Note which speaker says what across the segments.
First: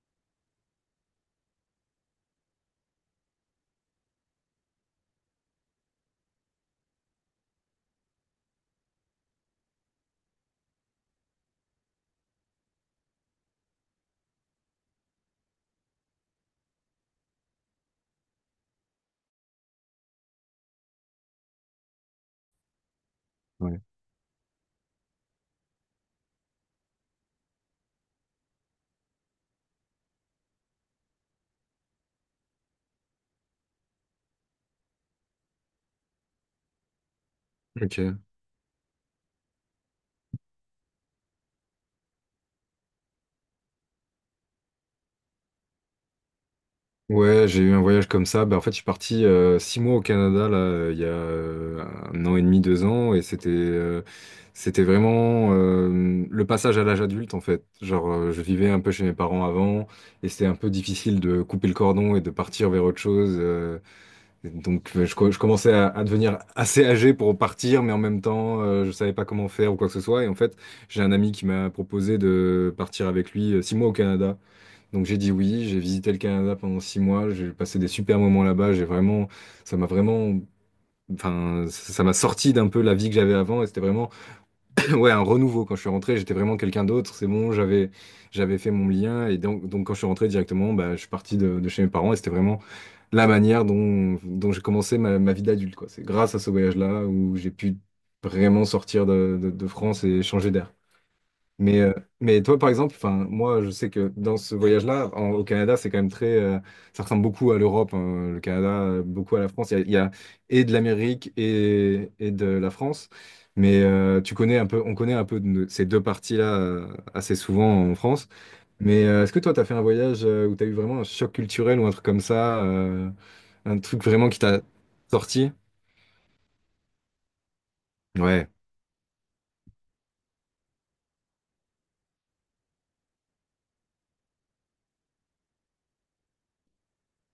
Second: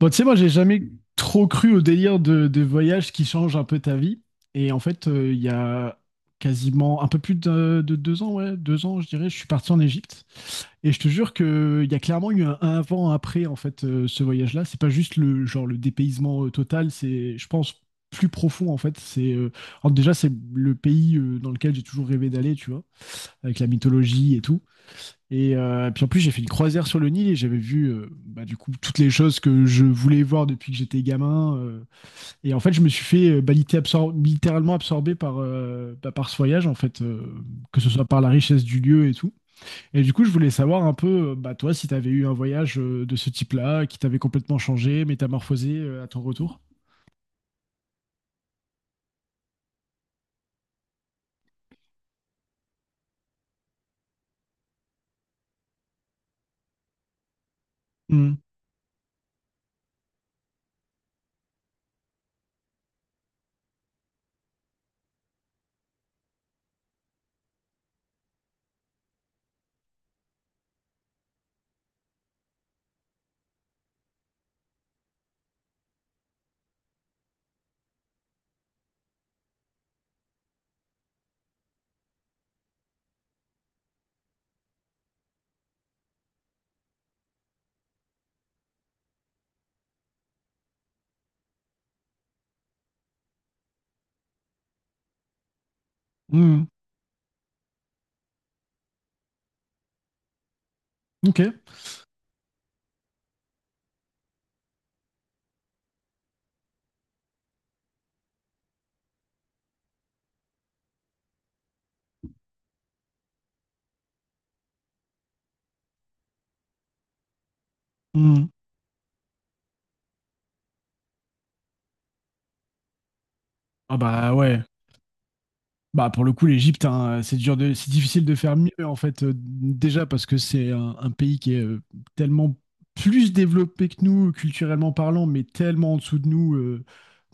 Speaker 1: Bon, tu sais, moi, j'ai jamais trop cru au délire de voyage qui change un peu ta vie. Et en fait, il y a quasiment un peu plus de 2 ans, ouais, 2 ans, je dirais, je suis parti en Égypte. Et je te jure que il y a clairement eu un avant, un après, en fait, ce voyage-là. C'est pas juste le genre le dépaysement total, c'est, je pense, plus profond, en fait. Alors déjà, c'est le pays dans lequel j'ai toujours rêvé d'aller, tu vois, avec la
Speaker 2: Ouais.
Speaker 1: mythologie et tout. Et puis en plus, j'ai fait une croisière sur le Nil et j'avais vu bah, du coup toutes les choses que je voulais voir depuis que j'étais gamin. Et en fait, je me suis fait bah, littéralement absorbé par ce voyage, en fait, que ce soit
Speaker 2: Ok.
Speaker 1: par la richesse du lieu et tout. Et du coup, je voulais savoir un peu, bah, toi, si tu avais eu un voyage de ce type-là, qui t'avait complètement changé, métamorphosé à ton retour.
Speaker 2: Ouais, j'ai eu un voyage comme ça. Bah, en fait, je suis parti 6 mois au Canada là, il y a 1 an et demi, 2 ans, et c'était vraiment le passage à l'âge adulte en fait. Genre,
Speaker 1: Hmm.
Speaker 2: je vivais un peu chez mes parents avant, et c'était un peu difficile de couper le cordon et de partir vers autre chose. Et donc, je commençais à devenir assez âgé pour partir, mais en même temps, je savais pas comment faire ou quoi que ce soit. Et en fait, j'ai un ami qui m'a proposé de partir avec lui 6 mois au Canada. Donc j'ai dit oui, j'ai visité le Canada pendant 6 mois, j'ai passé des super moments là-bas, j'ai vraiment, ça m'a vraiment, enfin, ça m'a sorti d'un peu la vie que j'avais avant et c'était vraiment, ouais, un renouveau. Quand je suis rentré, j'étais vraiment quelqu'un d'autre, c'est bon, j'avais fait mon lien et donc, quand je suis rentré directement, bah, je suis parti de chez mes parents et c'était vraiment la manière dont j'ai commencé ma vie d'adulte, quoi. C'est grâce à ce
Speaker 1: Hmm.
Speaker 2: voyage-là où j'ai pu vraiment sortir de France et changer d'air.
Speaker 1: Ok.
Speaker 2: Mais, euh, mais toi, par exemple, enfin, moi, je sais que dans ce voyage-là, au Canada, c'est quand même très, ça ressemble beaucoup à l'Europe, hein, le Canada, beaucoup à la France. Il y a et de l'Amérique et de la France. Mais tu connais un peu, on connaît un peu ces deux parties-là assez souvent en France.
Speaker 1: Hmm.
Speaker 2: Mais est-ce que toi, tu as fait un voyage où tu as eu vraiment un choc culturel ou un truc comme ça, un
Speaker 1: Ah
Speaker 2: truc vraiment
Speaker 1: bah
Speaker 2: qui t'a
Speaker 1: ouais.
Speaker 2: sorti?
Speaker 1: Bah pour le coup, l'Égypte, hein, c'est difficile de
Speaker 2: Ouais.
Speaker 1: faire mieux en fait. Déjà parce que c'est un pays qui est tellement plus développé que nous culturellement parlant, mais tellement en dessous de nous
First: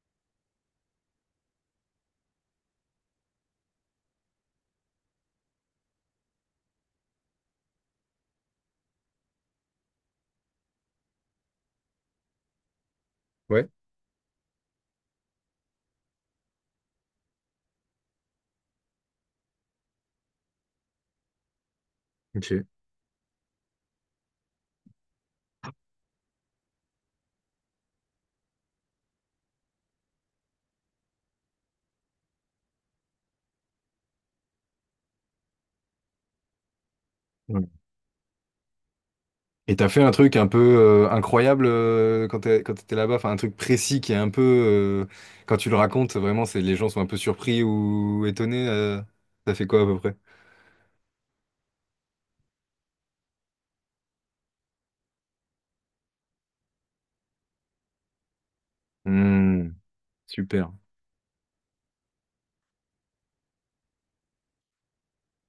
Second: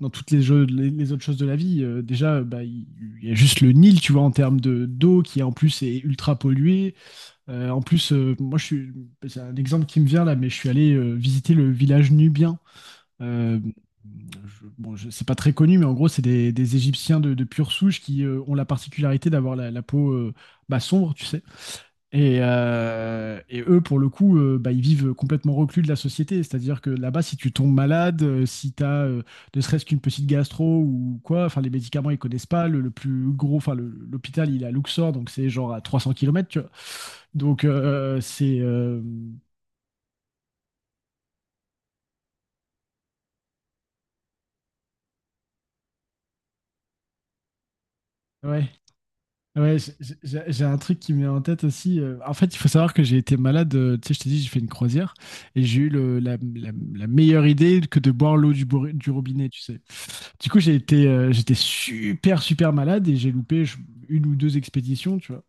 Speaker 1: dans toutes les autres choses de la vie. Déjà, bah, il y a juste le Nil, tu vois, en termes de d'eau qui en plus est ultra polluée. En plus, c'est un exemple qui me vient là, mais je suis allé visiter le village nubien. Euh,
Speaker 2: Ouais.
Speaker 1: c'est pas très connu, mais en gros, c'est des Égyptiens de pure souche qui ont la particularité d'avoir la peau bah, sombre, tu sais. Et,
Speaker 2: Ok.
Speaker 1: euh, et eux, pour le coup, bah, ils vivent complètement reclus de la société. C'est-à-dire que là-bas, si tu tombes malade, si tu as ne serait-ce qu'une petite gastro ou quoi, enfin, les médicaments, ils connaissent pas. Le plus gros, enfin, l'hôpital, il est à Luxor, donc c'est genre à 300 kilomètres, tu vois. Donc,
Speaker 2: Ouais.
Speaker 1: euh, c'est.
Speaker 2: Et t'as fait un truc un peu incroyable quand t'étais là-bas, enfin un truc précis qui est un peu, quand tu le racontes, vraiment, c'est les gens sont un peu surpris ou étonnés.
Speaker 1: Ouais,
Speaker 2: T'as fait
Speaker 1: ouais,
Speaker 2: quoi à
Speaker 1: j'ai
Speaker 2: peu près?
Speaker 1: j'ai- j'ai un truc qui me vient en tête aussi. En fait, il faut savoir que j'ai été malade. Tu sais, je t'ai dit, j'ai fait une croisière et j'ai eu la meilleure idée que de boire l'eau du robinet, tu
Speaker 2: Hmm,
Speaker 1: sais. Du coup,
Speaker 2: super.
Speaker 1: j'étais super, super malade et j'ai loupé une ou deux expéditions, tu vois.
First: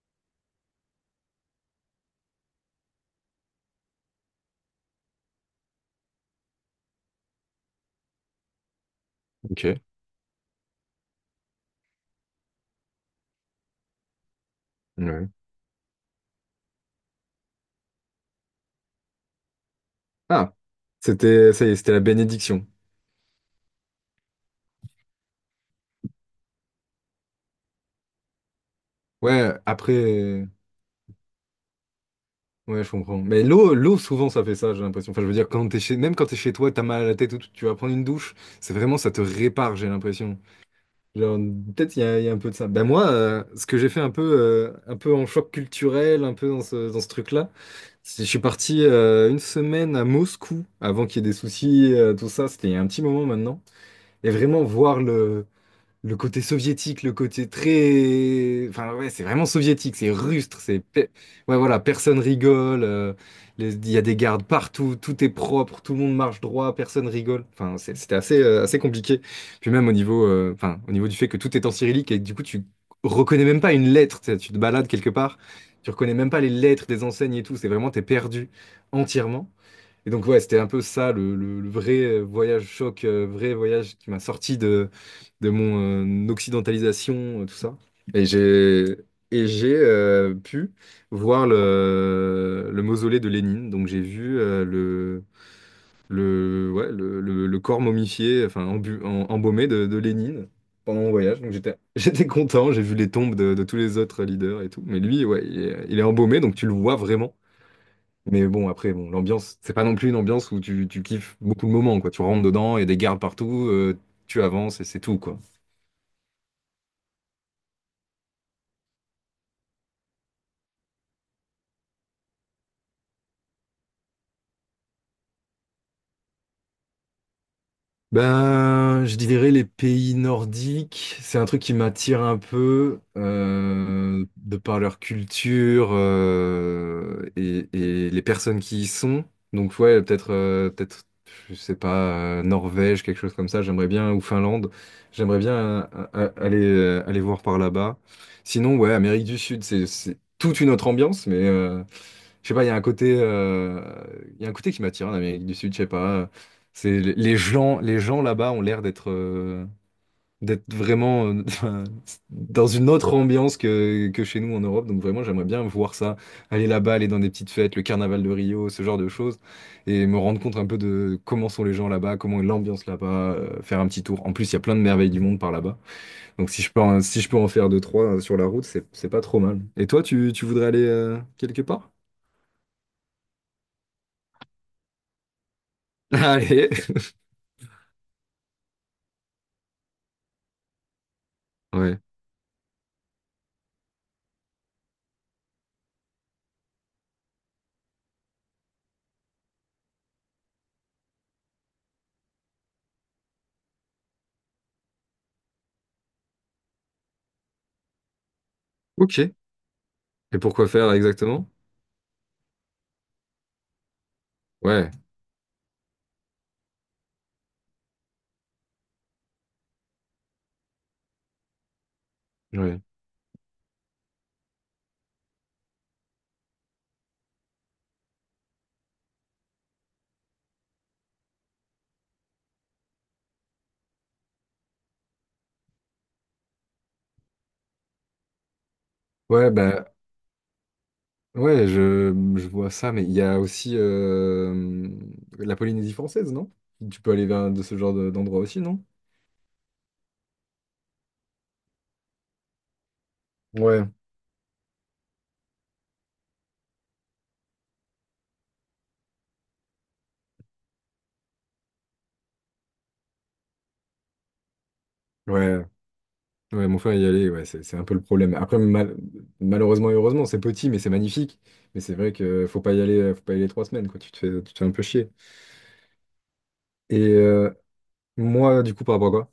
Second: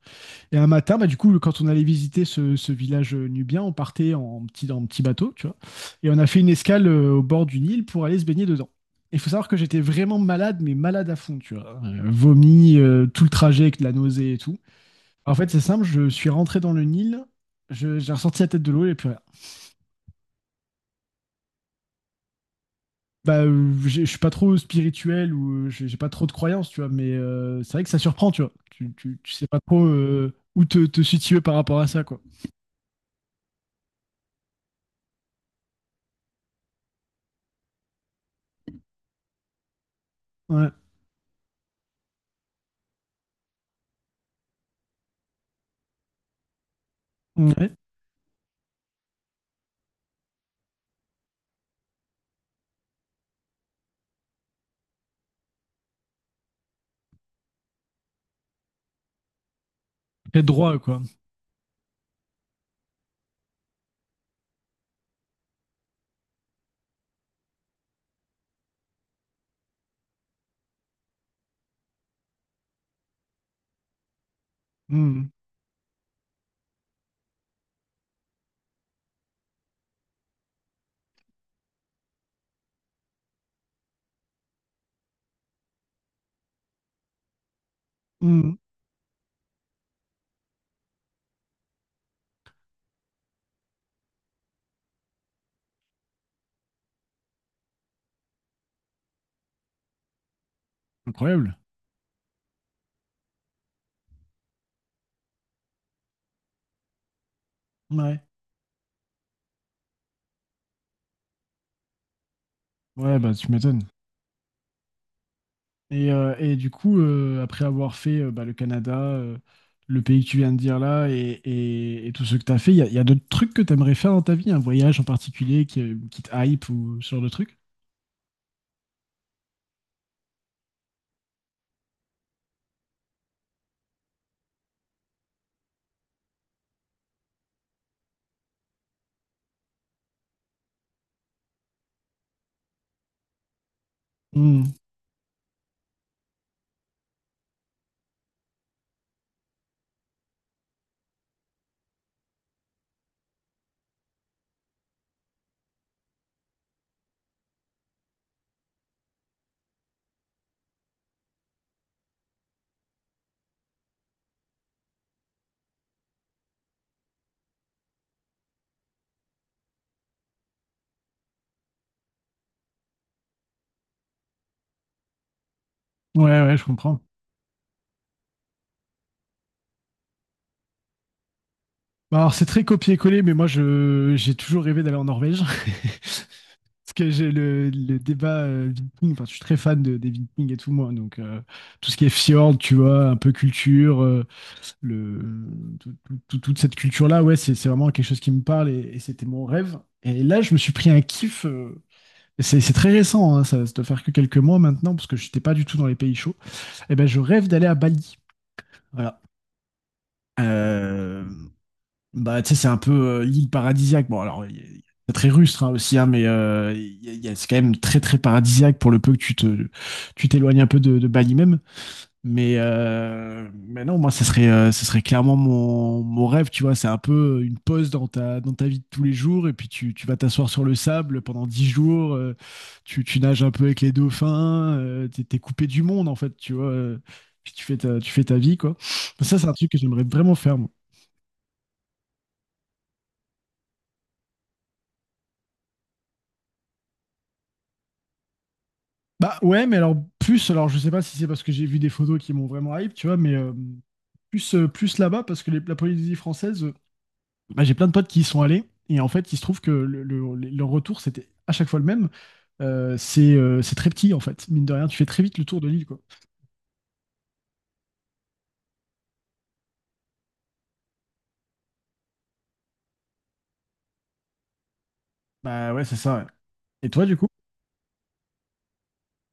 Speaker 1: Et un matin, bah, du coup, quand on allait visiter ce village nubien, on partait en petit bateau, tu vois. Et on a fait une escale au bord d'une île pour aller se baigner dedans. Il faut savoir que j'étais
Speaker 2: Ok.
Speaker 1: vraiment malade, mais malade à fond, tu vois. Vomi, tout le trajet avec de la nausée et tout.
Speaker 2: Ouais.
Speaker 1: En fait, c'est simple, je suis rentré dans le Nil, j'ai ressorti la tête de l'eau et plus rien.
Speaker 2: Ah, c'était, ça y est, c'était la bénédiction.
Speaker 1: Bah, je suis pas trop spirituel ou j'ai pas trop de croyances, tu vois, mais c'est vrai que ça surprend, tu vois. Tu sais
Speaker 2: Ouais,
Speaker 1: pas trop
Speaker 2: après,
Speaker 1: où te situer par rapport à ça, quoi.
Speaker 2: ouais, je comprends. Mais l'eau, souvent, ça fait ça, j'ai l'impression. Enfin, je veux dire, quand t'es chez, même quand t'es chez toi, t'as mal à la tête ou tout, tu vas prendre une douche, c'est vraiment, ça te répare, j'ai l'impression.
Speaker 1: Ouais.
Speaker 2: Genre, peut-être il y a un peu de ça. Ben moi, ce que j'ai fait un peu en choc culturel, un peu dans ce truc-là,
Speaker 1: Ouais.
Speaker 2: c'est je suis parti 1 semaine à Moscou avant qu'il y ait des soucis, tout ça. C'était il y a un petit moment maintenant. Et vraiment voir le côté soviétique, le côté très… Enfin, ouais, c'est vraiment soviétique, c'est
Speaker 1: Très
Speaker 2: rustre,
Speaker 1: droit,
Speaker 2: c'est…
Speaker 1: quoi.
Speaker 2: Ouais, voilà, personne rigole, il y a des gardes partout, tout est propre, tout le monde marche droit, personne rigole. Enfin, c'était assez, assez compliqué. Puis même au niveau, enfin, au niveau du fait que tout est en cyrillique et que du coup, tu reconnais même pas une lettre, tu sais, tu te balades quelque
Speaker 1: Mmh.
Speaker 2: part, tu reconnais même pas les lettres des enseignes et tout, c'est vraiment, t'es perdu entièrement. Et donc, ouais, c'était un peu ça, le vrai voyage choc, vrai voyage qui m'a sorti de mon occidentalisation, tout ça. Et
Speaker 1: Mmh.
Speaker 2: j'ai et j'ai pu voir le mausolée de Lénine. Donc, j'ai vu ouais, le corps momifié, enfin, embaumé de Lénine pendant mon voyage. Donc,
Speaker 1: Incroyable.
Speaker 2: j'étais, j'étais content. J'ai vu les tombes de tous les autres leaders et tout. Mais lui, ouais, il est embaumé, donc tu le vois vraiment.
Speaker 1: ouais
Speaker 2: Mais bon, après, bon, l'ambiance, c'est pas non plus une ambiance où tu kiffes beaucoup le moment, quoi. Tu rentres dedans, il y a des
Speaker 1: Ouais,
Speaker 2: gardes
Speaker 1: bah, tu
Speaker 2: partout,
Speaker 1: m'étonnes.
Speaker 2: tu avances et c'est tout, quoi.
Speaker 1: Et du coup, après avoir fait, bah, le Canada, le pays que tu viens de dire là et tout ce que tu as fait, il y a d'autres trucs que tu aimerais faire dans ta vie? Un voyage en particulier qui te hype ou ce genre de truc?
Speaker 2: Ben, je dirais les pays nordiques, c'est un truc qui m'attire un peu de par leur culture et les personnes qui y sont. Donc ouais, peut-être je sais pas Norvège, quelque chose comme ça, j'aimerais bien ou
Speaker 1: Mmh.
Speaker 2: Finlande, j'aimerais bien aller voir par là-bas. Sinon ouais, Amérique du Sud, c'est toute une autre ambiance mais je sais pas, il y a un côté, il y a un côté qui m'attire en Amérique du Sud, je sais pas. C'est les gens là-bas ont l'air d'être d'être vraiment dans une autre ambiance que chez nous en Europe. Donc vraiment, j'aimerais bien voir ça, aller là-bas, aller dans des petites fêtes, le carnaval de Rio, ce genre de choses, et me rendre compte un peu de comment sont les gens là-bas, comment est l'ambiance là-bas, faire un petit tour. En plus, il y a plein de merveilles du monde par là-bas.
Speaker 1: Ouais,
Speaker 2: Donc
Speaker 1: ouais,
Speaker 2: si
Speaker 1: je
Speaker 2: je peux,
Speaker 1: comprends.
Speaker 2: si je peux en faire deux, trois sur la route, c'est pas trop mal. Et toi, tu voudrais aller quelque part?
Speaker 1: Bah, alors c'est très copier-coller, mais moi je j'ai toujours rêvé d'aller en Norvège.
Speaker 2: Allez.
Speaker 1: Parce que j'ai le débat, viking, enfin je suis très fan de des Vikings et tout moi, donc tout ce
Speaker 2: Ouais.
Speaker 1: qui est fjord, tu vois, un peu culture, le, tout- tout- tout- toute cette culture-là, ouais, c'est vraiment quelque chose qui me parle et c'était mon rêve. Et là, je me suis pris un kiff. C'est très récent, hein, ça doit faire que quelques mois maintenant, parce que je n'étais pas du tout dans les pays chauds. Et ben, je rêve d'aller à Bali.
Speaker 2: Ok.
Speaker 1: Voilà.
Speaker 2: Et pourquoi faire
Speaker 1: Euh,
Speaker 2: exactement?
Speaker 1: bah, tu sais, c'est un peu l'île paradisiaque. Bon, alors,
Speaker 2: Ouais.
Speaker 1: c'est très rustre hein, aussi, hein, mais c'est quand même très, très paradisiaque pour le peu que tu t'éloignes un peu de Bali même. Mais,
Speaker 2: Ouais.
Speaker 1: euh, mais non, moi, ce serait clairement mon rêve, tu vois. C'est un peu une pause dans ta vie de tous les jours. Et puis, tu vas t'asseoir sur le sable pendant 10 jours. Tu nages un peu avec les dauphins. T'es coupé du monde, en fait, tu vois. Puis, tu fais ta vie, quoi. Ça, c'est
Speaker 2: Ouais,
Speaker 1: un truc que
Speaker 2: bah,
Speaker 1: j'aimerais vraiment faire, moi.
Speaker 2: ouais, je vois ça, mais il y a aussi la Polynésie française, non? Tu peux aller vers de ce d'endroit aussi, non?
Speaker 1: Bah ouais, mais alors, plus, alors, je sais pas si c'est parce que j'ai vu des photos qui m'ont vraiment hype, tu vois, mais
Speaker 2: Ouais.
Speaker 1: plus là-bas, parce que la Polynésie française. Bah, j'ai plein de potes qui y sont allés. Et en fait, il se trouve que le retour, c'était à chaque fois le même. C'est très petit, en fait. Mine de rien, tu fais très vite le tour
Speaker 2: Ouais.
Speaker 1: de l'île, quoi.
Speaker 2: Ouais, mon frère y allait, ouais, c'est un peu le problème. Après, malheureusement et heureusement, c'est petit, mais c'est magnifique. Mais c'est vrai que faut pas y aller, faut pas y aller 3 semaines, quoi. Tu te fais un peu chier.
Speaker 1: Bah ouais, c'est ça. Ouais. Et
Speaker 2: Et
Speaker 1: toi, du coup?
Speaker 2: moi, du coup, par rapport à quoi?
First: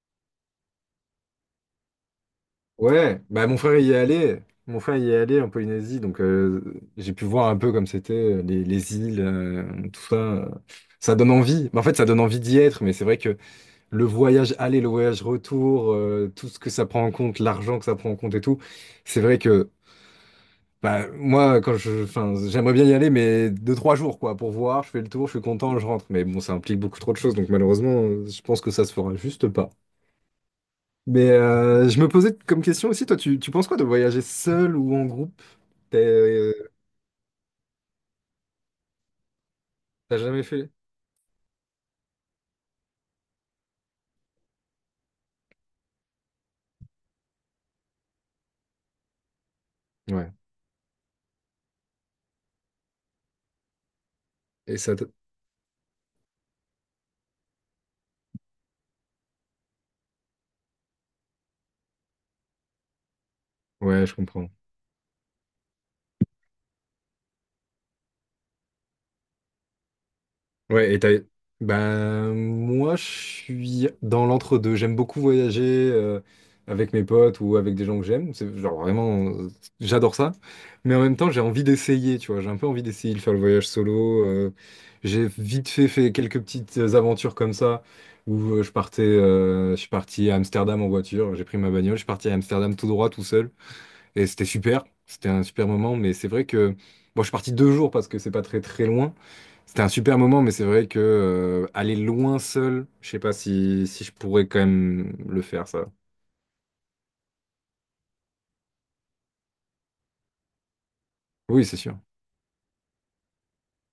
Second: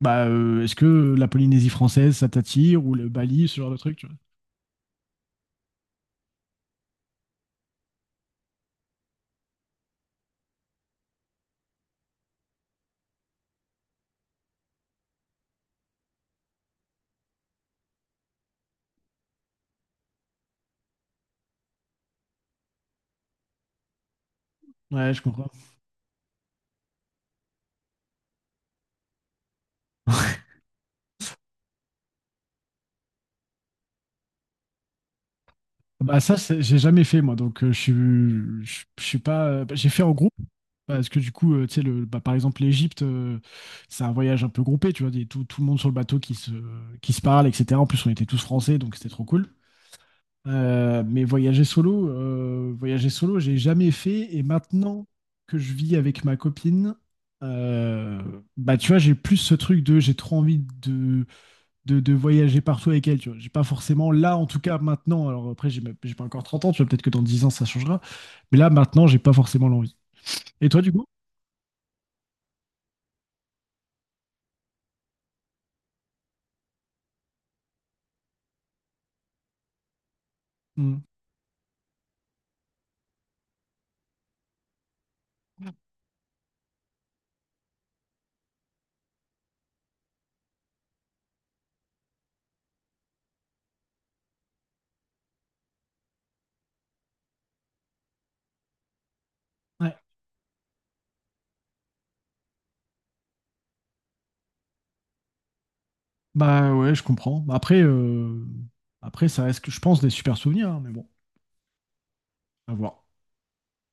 Speaker 1: Bah, est-ce que la Polynésie française, ça t'attire? Ou le
Speaker 2: Ouais, bah
Speaker 1: Bali, ce genre de truc, tu
Speaker 2: mon frère y est allé en Polynésie, donc j'ai pu voir un peu comme c'était les îles, tout ça. Ça donne envie. Mais en fait, ça donne envie d'y être, mais c'est vrai que le voyage aller, le voyage retour, tout ce que ça prend en compte, l'argent que ça prend en compte et tout, c'est vrai que bah, moi, quand je, enfin, j'aimerais bien y aller, mais deux, trois jours quoi, pour voir, je
Speaker 1: vois?
Speaker 2: fais le
Speaker 1: Ouais, je
Speaker 2: tour, je suis
Speaker 1: comprends.
Speaker 2: content, je rentre. Mais bon, ça implique beaucoup trop de choses, donc malheureusement, je pense que ça se fera juste pas. Mais je me posais comme question aussi, toi, tu penses quoi de voyager seul ou en groupe? T'es-
Speaker 1: Bah ça,
Speaker 2: euh,
Speaker 1: j'ai jamais fait moi, donc je suis pas. Bah, j'ai fait en
Speaker 2: T'as
Speaker 1: groupe
Speaker 2: jamais fait?
Speaker 1: parce que du coup, tu sais, bah, par exemple l'Égypte, c'est un voyage un peu groupé, tu vois, tout le monde sur le bateau qui se parle, etc. En plus, on était tous français, donc c'était trop cool.
Speaker 2: Ouais.
Speaker 1: Mais voyager solo, j'ai jamais fait. Et
Speaker 2: Et ça te-
Speaker 1: maintenant que je vis avec ma copine, euh, bah tu vois, j'ai plus ce truc de j'ai trop envie de voyager partout avec elle. Tu vois, j'ai pas
Speaker 2: Ouais,
Speaker 1: forcément
Speaker 2: je
Speaker 1: là, en
Speaker 2: comprends.
Speaker 1: tout cas maintenant. Alors après, j'ai pas encore 30 ans. Tu vois, peut-être que dans 10 ans ça changera. Mais là, maintenant, j'ai pas forcément l'envie. Et toi, du
Speaker 2: Ouais, et
Speaker 1: coup?
Speaker 2: t'as… Ben, moi, je suis dans l'entre-deux. J'aime beaucoup voyager euh, avec mes potes ou avec des gens que j'aime. C'est genre vraiment, j'adore ça. Mais
Speaker 1: Hmm.
Speaker 2: en même temps, j'ai envie d'essayer, tu vois. J'ai un peu envie d'essayer de faire le voyage solo. J'ai vite fait fait quelques petites aventures comme ça où je partais, je suis parti à Amsterdam en voiture. J'ai pris ma bagnole, je suis parti à Amsterdam tout droit, tout seul. Et c'était super. C'était un super moment. Mais c'est vrai que, bon, je suis parti 2 jours parce que c'est pas très très loin. C'était un
Speaker 1: Ouais.
Speaker 2: super moment, mais c'est vrai que aller loin seul, je sais pas si, si je pourrais quand même le faire, ça.
Speaker 1: Bah ouais, je comprends. Après, ça reste, je pense, des super souvenirs, hein, mais bon,
Speaker 2: Oui, c'est sûr.
Speaker 1: à voir.